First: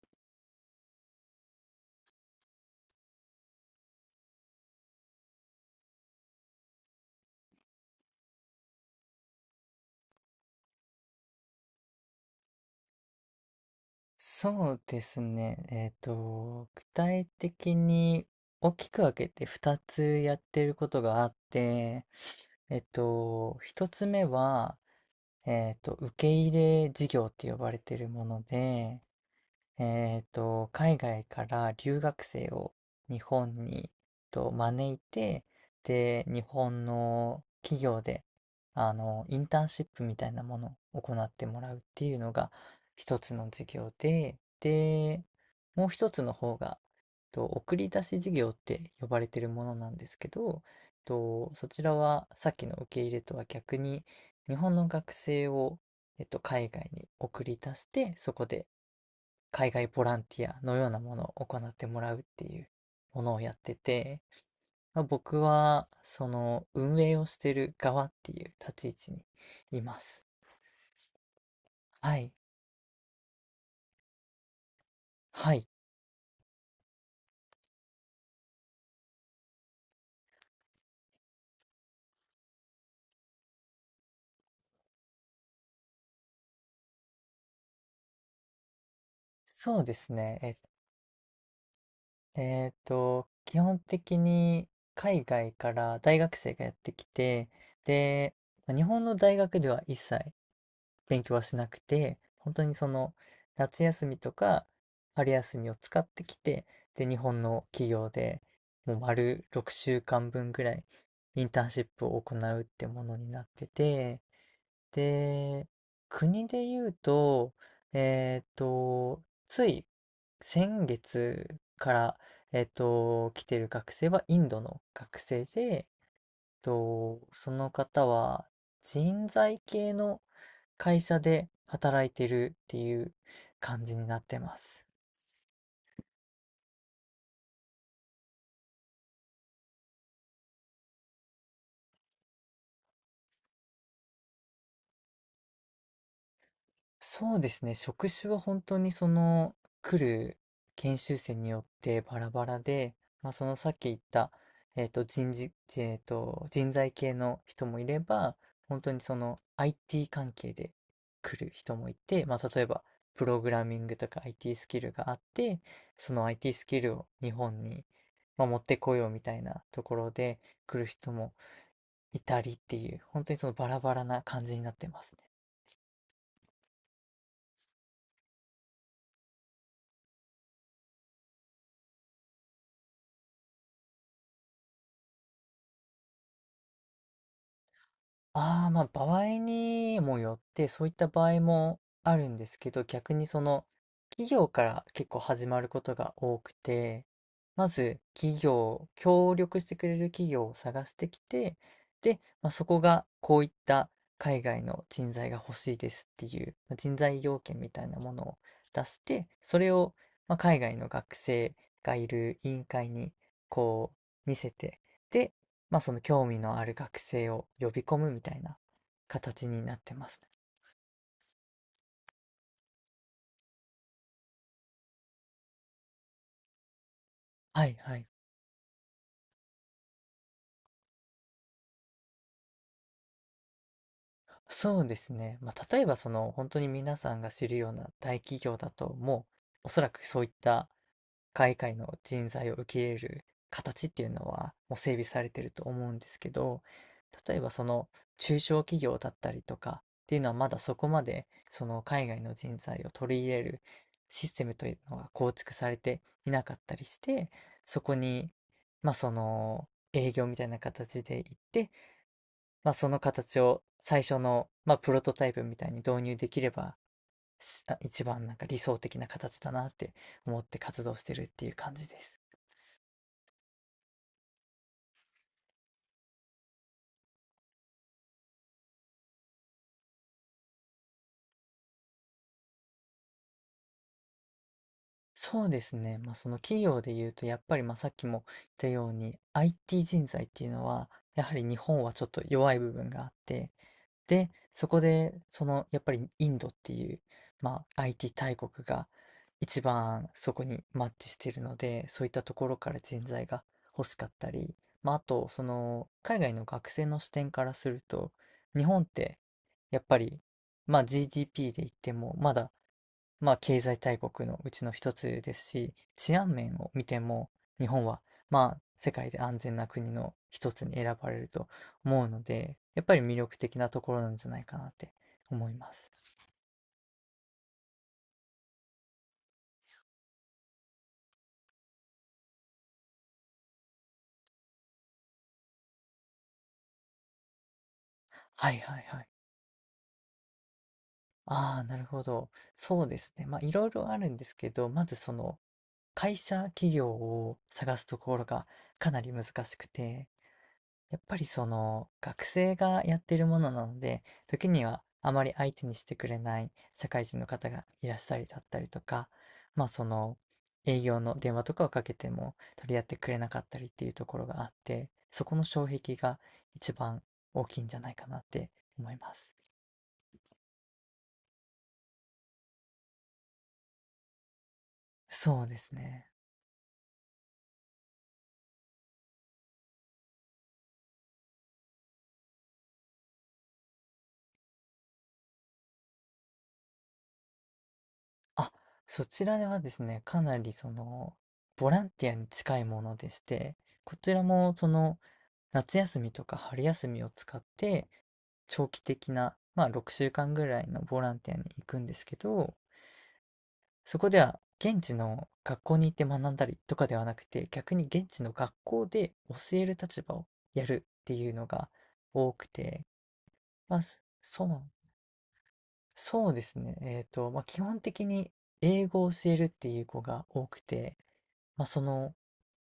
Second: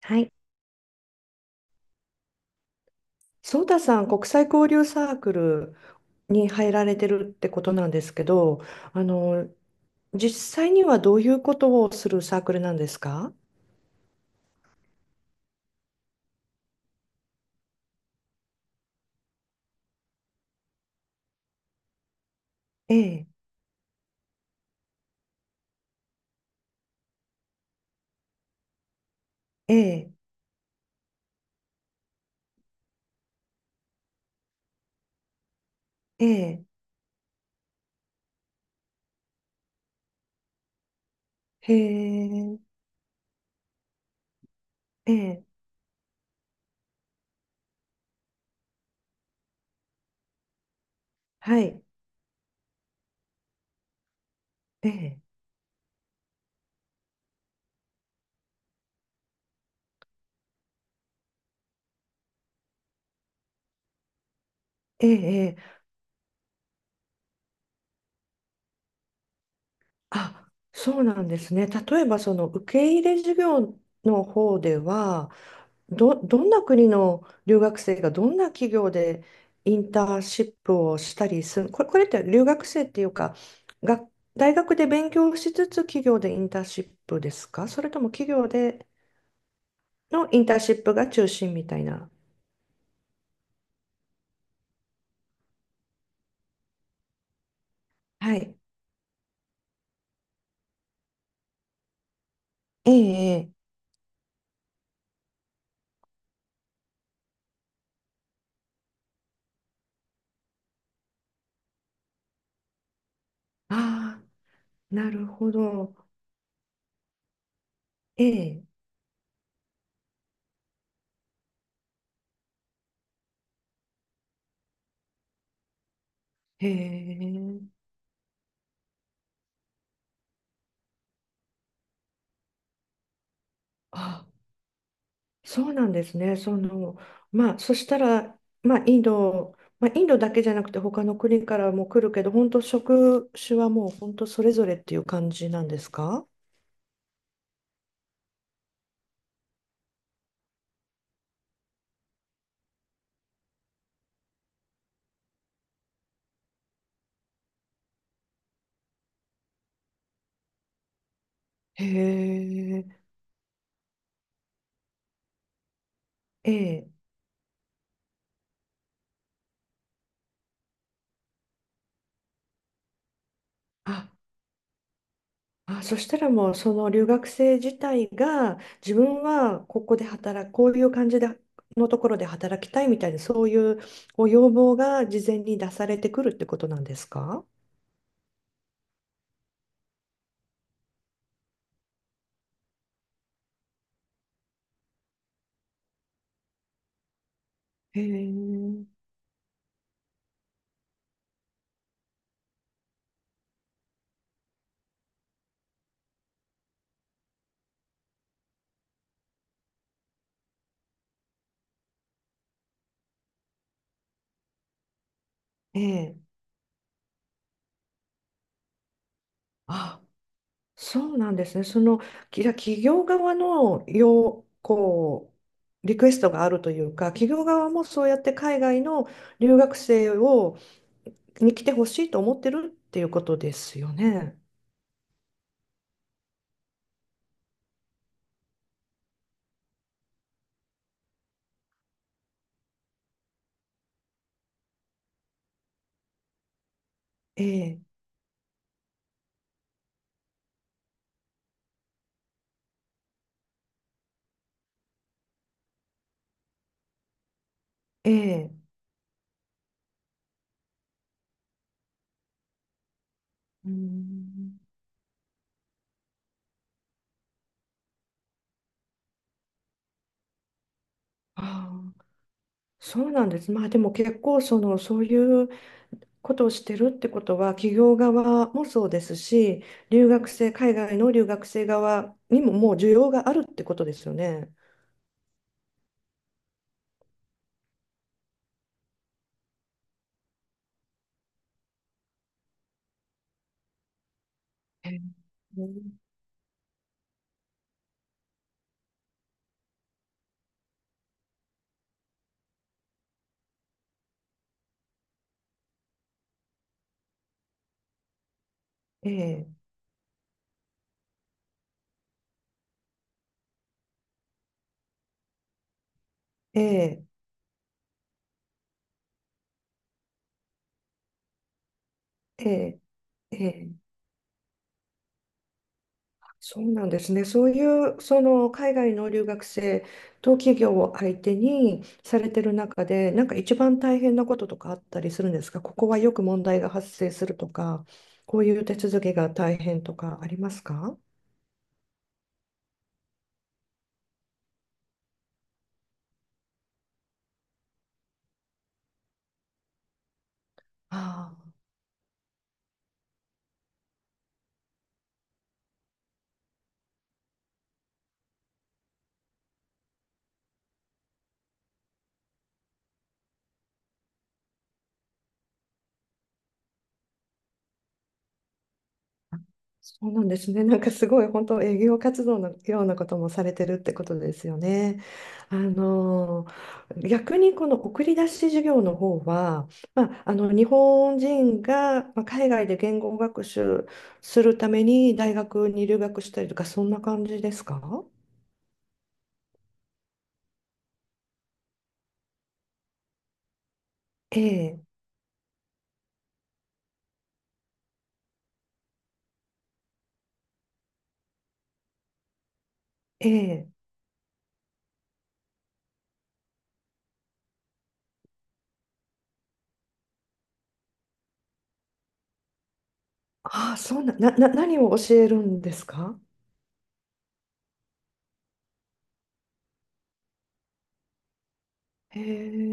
はい。ソータさん、国際交流サークルに入られてるってことなんですけど、あの、実際にはどういうことをするサークルなんですか？そうですね。具体的に大きく分けて2つやってることがあって、ええ。1つ目は、受け入れ事業って呼ばれてるもので、ええ。海外から留学生を日本に招いて、で、え日え。本の企業で、インターンシップみたいなものを行ってもらへうっていうのがえ。一つの事業で、えで、え。もう一つの方が、送り出し事業って呼ばれてるものなんですけど、はそちい。らはさっきの受け入れとは逆に、日本のえ学え。生を、海外に送り出して、そこで海外ボランティアのようなものを行ってもらうっていうものをやってて、まあ、え僕え。えはえ。その運営をしてる側っていう立ち位置にいます。あ、そうなんですね。例えはば、い。その受け入れ事業の方では、はい。どんな国の留学生がどんな企業でインターンシップをしたりする、これって留学生っていうか、が、大学で勉強しつつ企業でインターンシップですか？それとも企業でそうですのインタね。ーンシップが中心みたいな。え、えーと、基本的に海外から大学生がやってきて、で、はい。まあ日本の大学では一切勉強はしなくて、本当にそえの、え。ええ。夏休みとか春休みを使ってきて、で、日本の企業で、もう丸6週間分ぐらいインターンシップを行うってものになってて、ああ、なるほで、ど。国で言うと、ええっえ。と、つい先月から、来てる学生はインドの学生で、へそえ。の方は人材系の会社で働いてるっていう感じになっあ、てます。そうなんですね。その、まあ、そしたら、まあ、インド、まあ、インドだけじゃなくて、他の国からも来るけど、本当職種はもう本当それぞれっていう感じなんですか？そうですね、職種は本当にその来る研修生によってバラバラで、まあ、そのさっき言った、えっと、人事、えっと、人材系の人もいれば、本当にその IT 関係で来る人へもいて、まあ、例えばえ。プログラミングとか IT スキルがあって、その え IT スキえ。ルを日本に、まあ、持ってこようみたいなところで来る人もいたりっていう、本当にそのバラバラあ、な感じになってます。あ、そしたらもう、その留学生自体が、自分はここで働く、こういう感じで、のところで働きたいみたいな、そういうご要望が事前に出されてくるってことなんですか？ああ、ま、場合にもよって、そういった場合もあるんですけど、逆にその、企業から結構始まることが多くて、まずへえ。協力してくれる企業を探してきて、で、まあ、そこがこういった海外の人材が欲しいですっていう、ま、人材要件みたいなものを出して、それを、ま、海外の学生がいる委員会にこ見せて、で、まあ、えその興え。味のある学生を呼び込むみたいな形になってあ、ますね。そうなんですね。じゃあ企業側の要、こう、リクエストがあるというか、企業は側いもはそい。うやって海外の留学生に来てほしいと思ってるっていうことですよね。そうですね。まあ、例えばその、本当に皆さんが知るような大企業だと、もうおそらくそういった海外の人材を受け入れる形っていうのはもう整備されてると思うんですけど、例ええばそえ。の中小企業だったりとかっていうのはまだそこまでその海外の人材を取り入れるシステムというのが構築されていなかったりして、そこえにえ。まあその営業みたいな形で行って、まあその形をうー最初のん。まあプロトタイプみたいに導入できればあ一番なんか理想的な形だなって思って活動してるっていうあ感じであ、す。そうなんです。まあでも結構、そういうことをしてるってことは、企業側もそうですし、留学生、海外の留学生側にももう需要があるってことですよね。そうですね。まあ、その企業で言うと、やっぱりまあさっきも言ったように、IT 人材っていうのは、やはり日本はちょっと弱い部分があって、で、そこえで、そえの、やっぱりインドっていう、まあ、IT 大国が一番そこにマッチしているので、そういったところから人材が欲しかったり、まあ、あと、その、海外の学生の視点からすると、日本っえて、え。やっぱり、まあ、GDP で言っても、まだまあ、経済大国のうちの一つですし、治安面えを見てえ。も、日本は、まあ、世界で安全な国の一つに選ばれると思うので、えやっぱり魅力え。え的なえ。ところなんじゃないかなって思います。そうなんですね。そういう、その海外の留学生と企業を相手にされてる中で、なんか一番大変なこととかあったりするんですか？ここはよく問題が発生するとか、こうはいいう手はい続はい。きが大変とかありますか？ああ、なるほど。そうですね。まあ、いろいろあるんですけど、まずその、企業を探すところがかなり難しくて、やっぱりあそあ。の学生がやっているものなので、時にはあまり相手にしてくれない社会人の方がいらっしゃりだったりとか、まあその営業の電話とかをかけても取り合ってくれなかったりっていうところがあって、そこの障壁が一番大きいんじゃないかなって思います。そうなんですね。なんかすごい本当営業活動のようなこともされてるってことですよね。そうであすね。の逆にこの送り出し事業の方は、まあ、日本人がまあ海外で言語学習するために大学に留学したりとかそんな感じですか？あ、そちらではですね、かなりその、ボランティアに近いものでして、こちらえもそえ。の、夏休みとか春休みを使って、長期的な、まあ6週間ぐらいのボランティアに行くんですけど、ええ。そこでは現地の学校に行って学んだりとかではなくて、逆に現地の学校で教える立場をやるっていうのが多くて、ああ、まあ、そうな、な、な、何を教えるんですか？そうですね。まあ、基本的に英語を教えるっていう子が多くて、まあ、その、へ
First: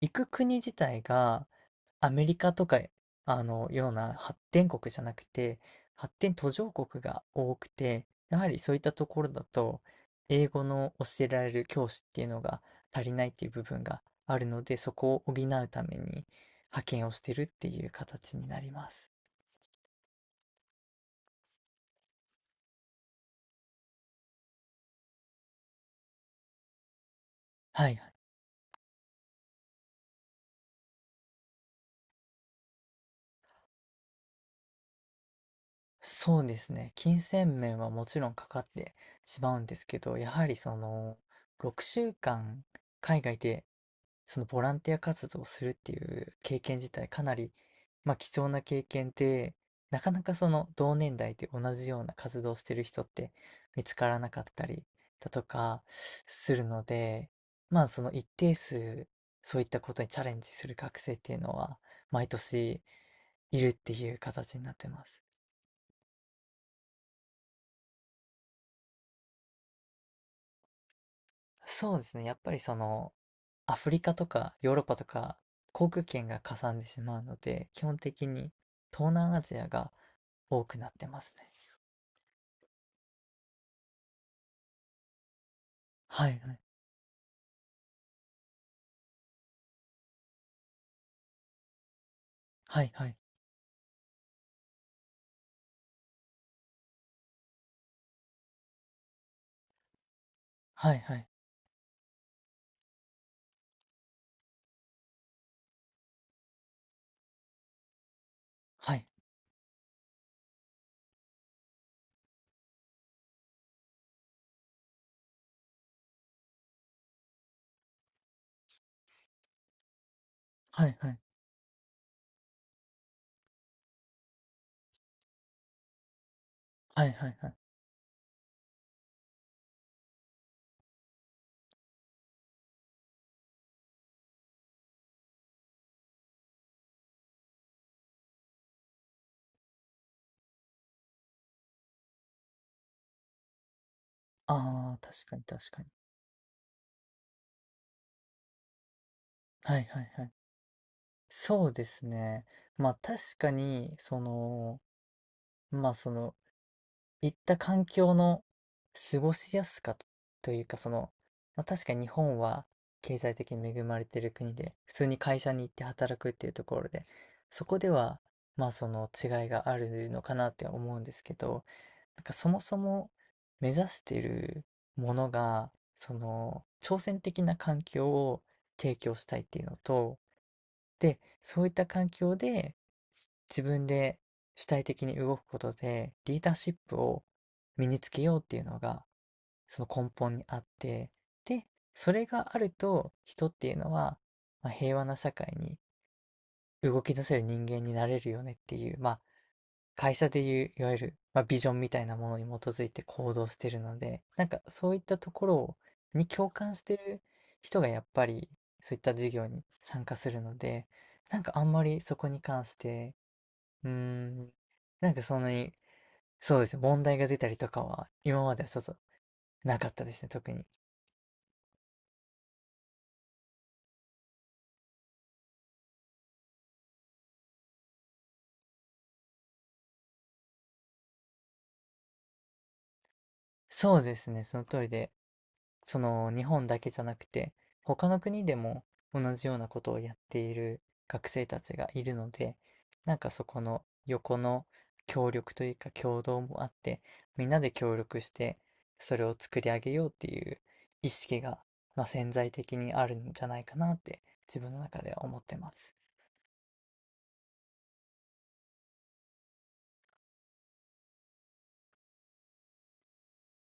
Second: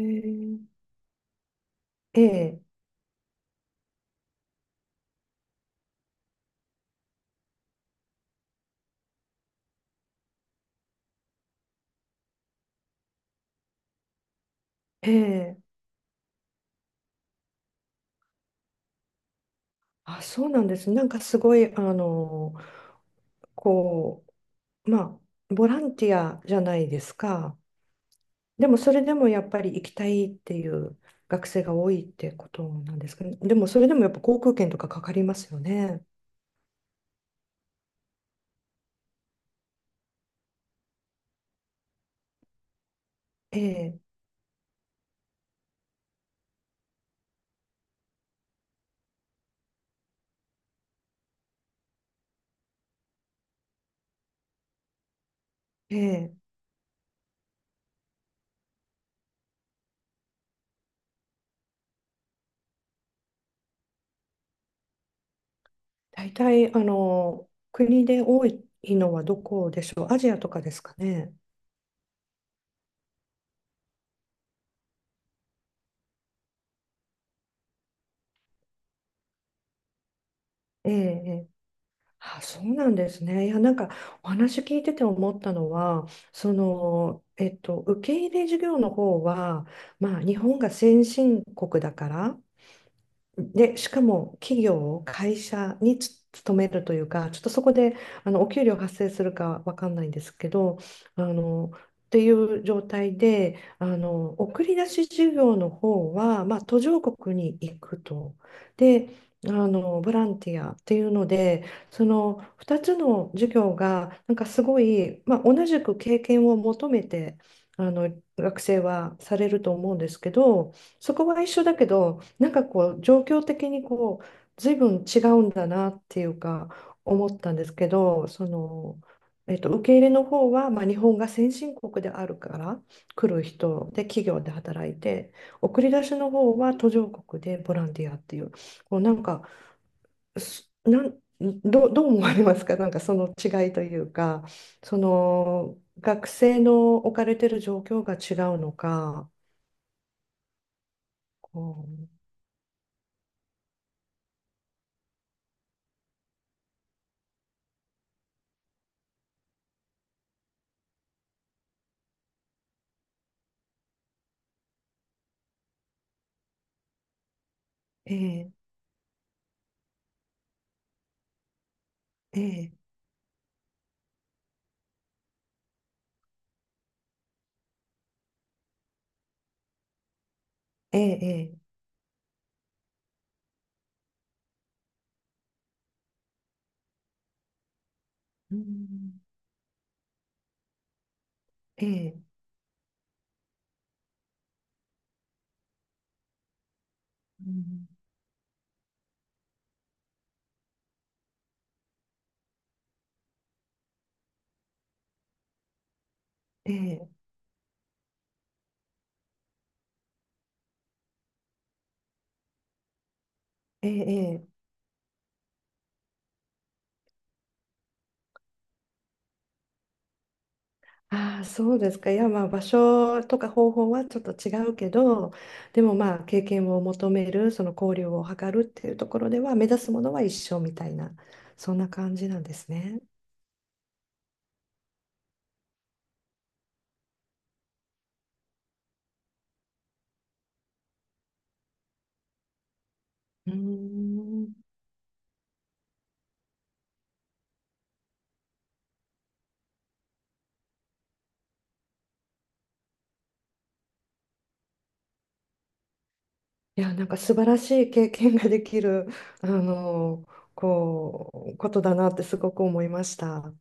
行く国自体がアえメリカえ。とか、あの、ような発展国じゃなくて、発展途上国が多くて、やはりそういったところだと、英語の教えられる教師っていうのが足りないっていう部分があるので、そえこを補え。うために派遣をしてるっていう形になります。あ、そうなんです。なんかすごい、こまあ、ボランティアじゃないですか。はい。でも、それでもやっぱり行きたいっていう学生が多いってことなんですかね。でも、それでもやっぱ航空券とかかかりますよね。そうですね。金銭面はもちろんかかってしまうんですけど、やはりその6週間海外えでえ。そのボランティア活動をするっていう経験自体かなり、まあ、貴重な経験で、なかなかその同年代で同じような活動をしてる人って見つからなかったりだとかええ。するので、まあその一定数そういったことにチャレンジする学生っていうのは毎年いるっていう形になってます。大体、国で多いのはどこでしょう。アジアとかですかね。そうですね。やっぱりその、アフリカとかヨーロッパとか航空券がかさんでしまうので、基本的に東南アジアが多くなえっえ、てますね。えあ、そうなんですね。いや、なんかお話聞いてて思ったのは、はいはい。受け入れ事業の方は、まあ、日本が先進国だから、はいはい。で、しかも会社に勤めるというか、ちょっとそこでお給料発生するかわかんないんですけど、はいはあい。のっていう状態で、あの送り出し事業の方は、まあ、途上国に行くと。はい。で、あのボランティアっていうので、その2つの事業がなんかすごい、まあ、同じく経験を求めてあの学生はされると思うんですけど、はいはそい。こは一緒だけど、なんか、状況的に随分違うんだなっていうか、はい思はいっはたい。んですけど、受け入れの方は、まあ、日本が先進国であるから来る人で企業で働いて送り出しの方は途上国でボランティアっていうなんかすなんどう、どう思われますか？なんかその違いというか、あそあ、確かに確のかに。学生の置かれてる状況が違うのかはいはいはい。こそうでうすね。まあ確かに、その、まあその行った環境の過ごしやすかというか、その、まあ、確かに日本は経済的に恵まれてる国で、普通に会社に行って働くっていうところで、そこでは、えまえあその違いがあるのかなって思うんですけど、なんかそもえそえも目指しているものが、その挑戦的な環境を提供したいっていうのと、ええ。で、ええ。そういった環境で自分で主体的に動くことでリーダーシップを身につけようっうていうのがん。その根本にあって、でえそえ。れがあると人っていうのは、まあ、平和な社会に動き出せるう人間ん。になれるよねっていう、まあ会社でいういわゆる、まあ、ビジョンみたいなものに基づいて行動してるので、なんかそういったところに共え感してえ。る人がやっぱりそういった事業に参加するので、なんかあんまりそこに関してうえーえ。ええ。ん。なんかそんなに、そうですね、問題が出たりとかは、今まではちょっとなかったですね、特に。ああ、そうですか。いや、まあ、場所とか方法はちょっと違うけど、でもまあ、経験を求める、その交流を図るっていうところでは、目指すものは一緒みたいな、そんな感じなんですね。そうですね、その通りで、その日本だけじゃなくて、他の国でも同じようなことをやっている学生たちがいるので、なんかそうーこの横のん。協力というか協働もあって、みんなで協力して、それを作り上げようっていう意識が、まあ、潜在的にあるんじゃないかなって、自分の中では思ってます。いや、なんか素晴らしい経験ができる、あの、ことだなってすごく思いました。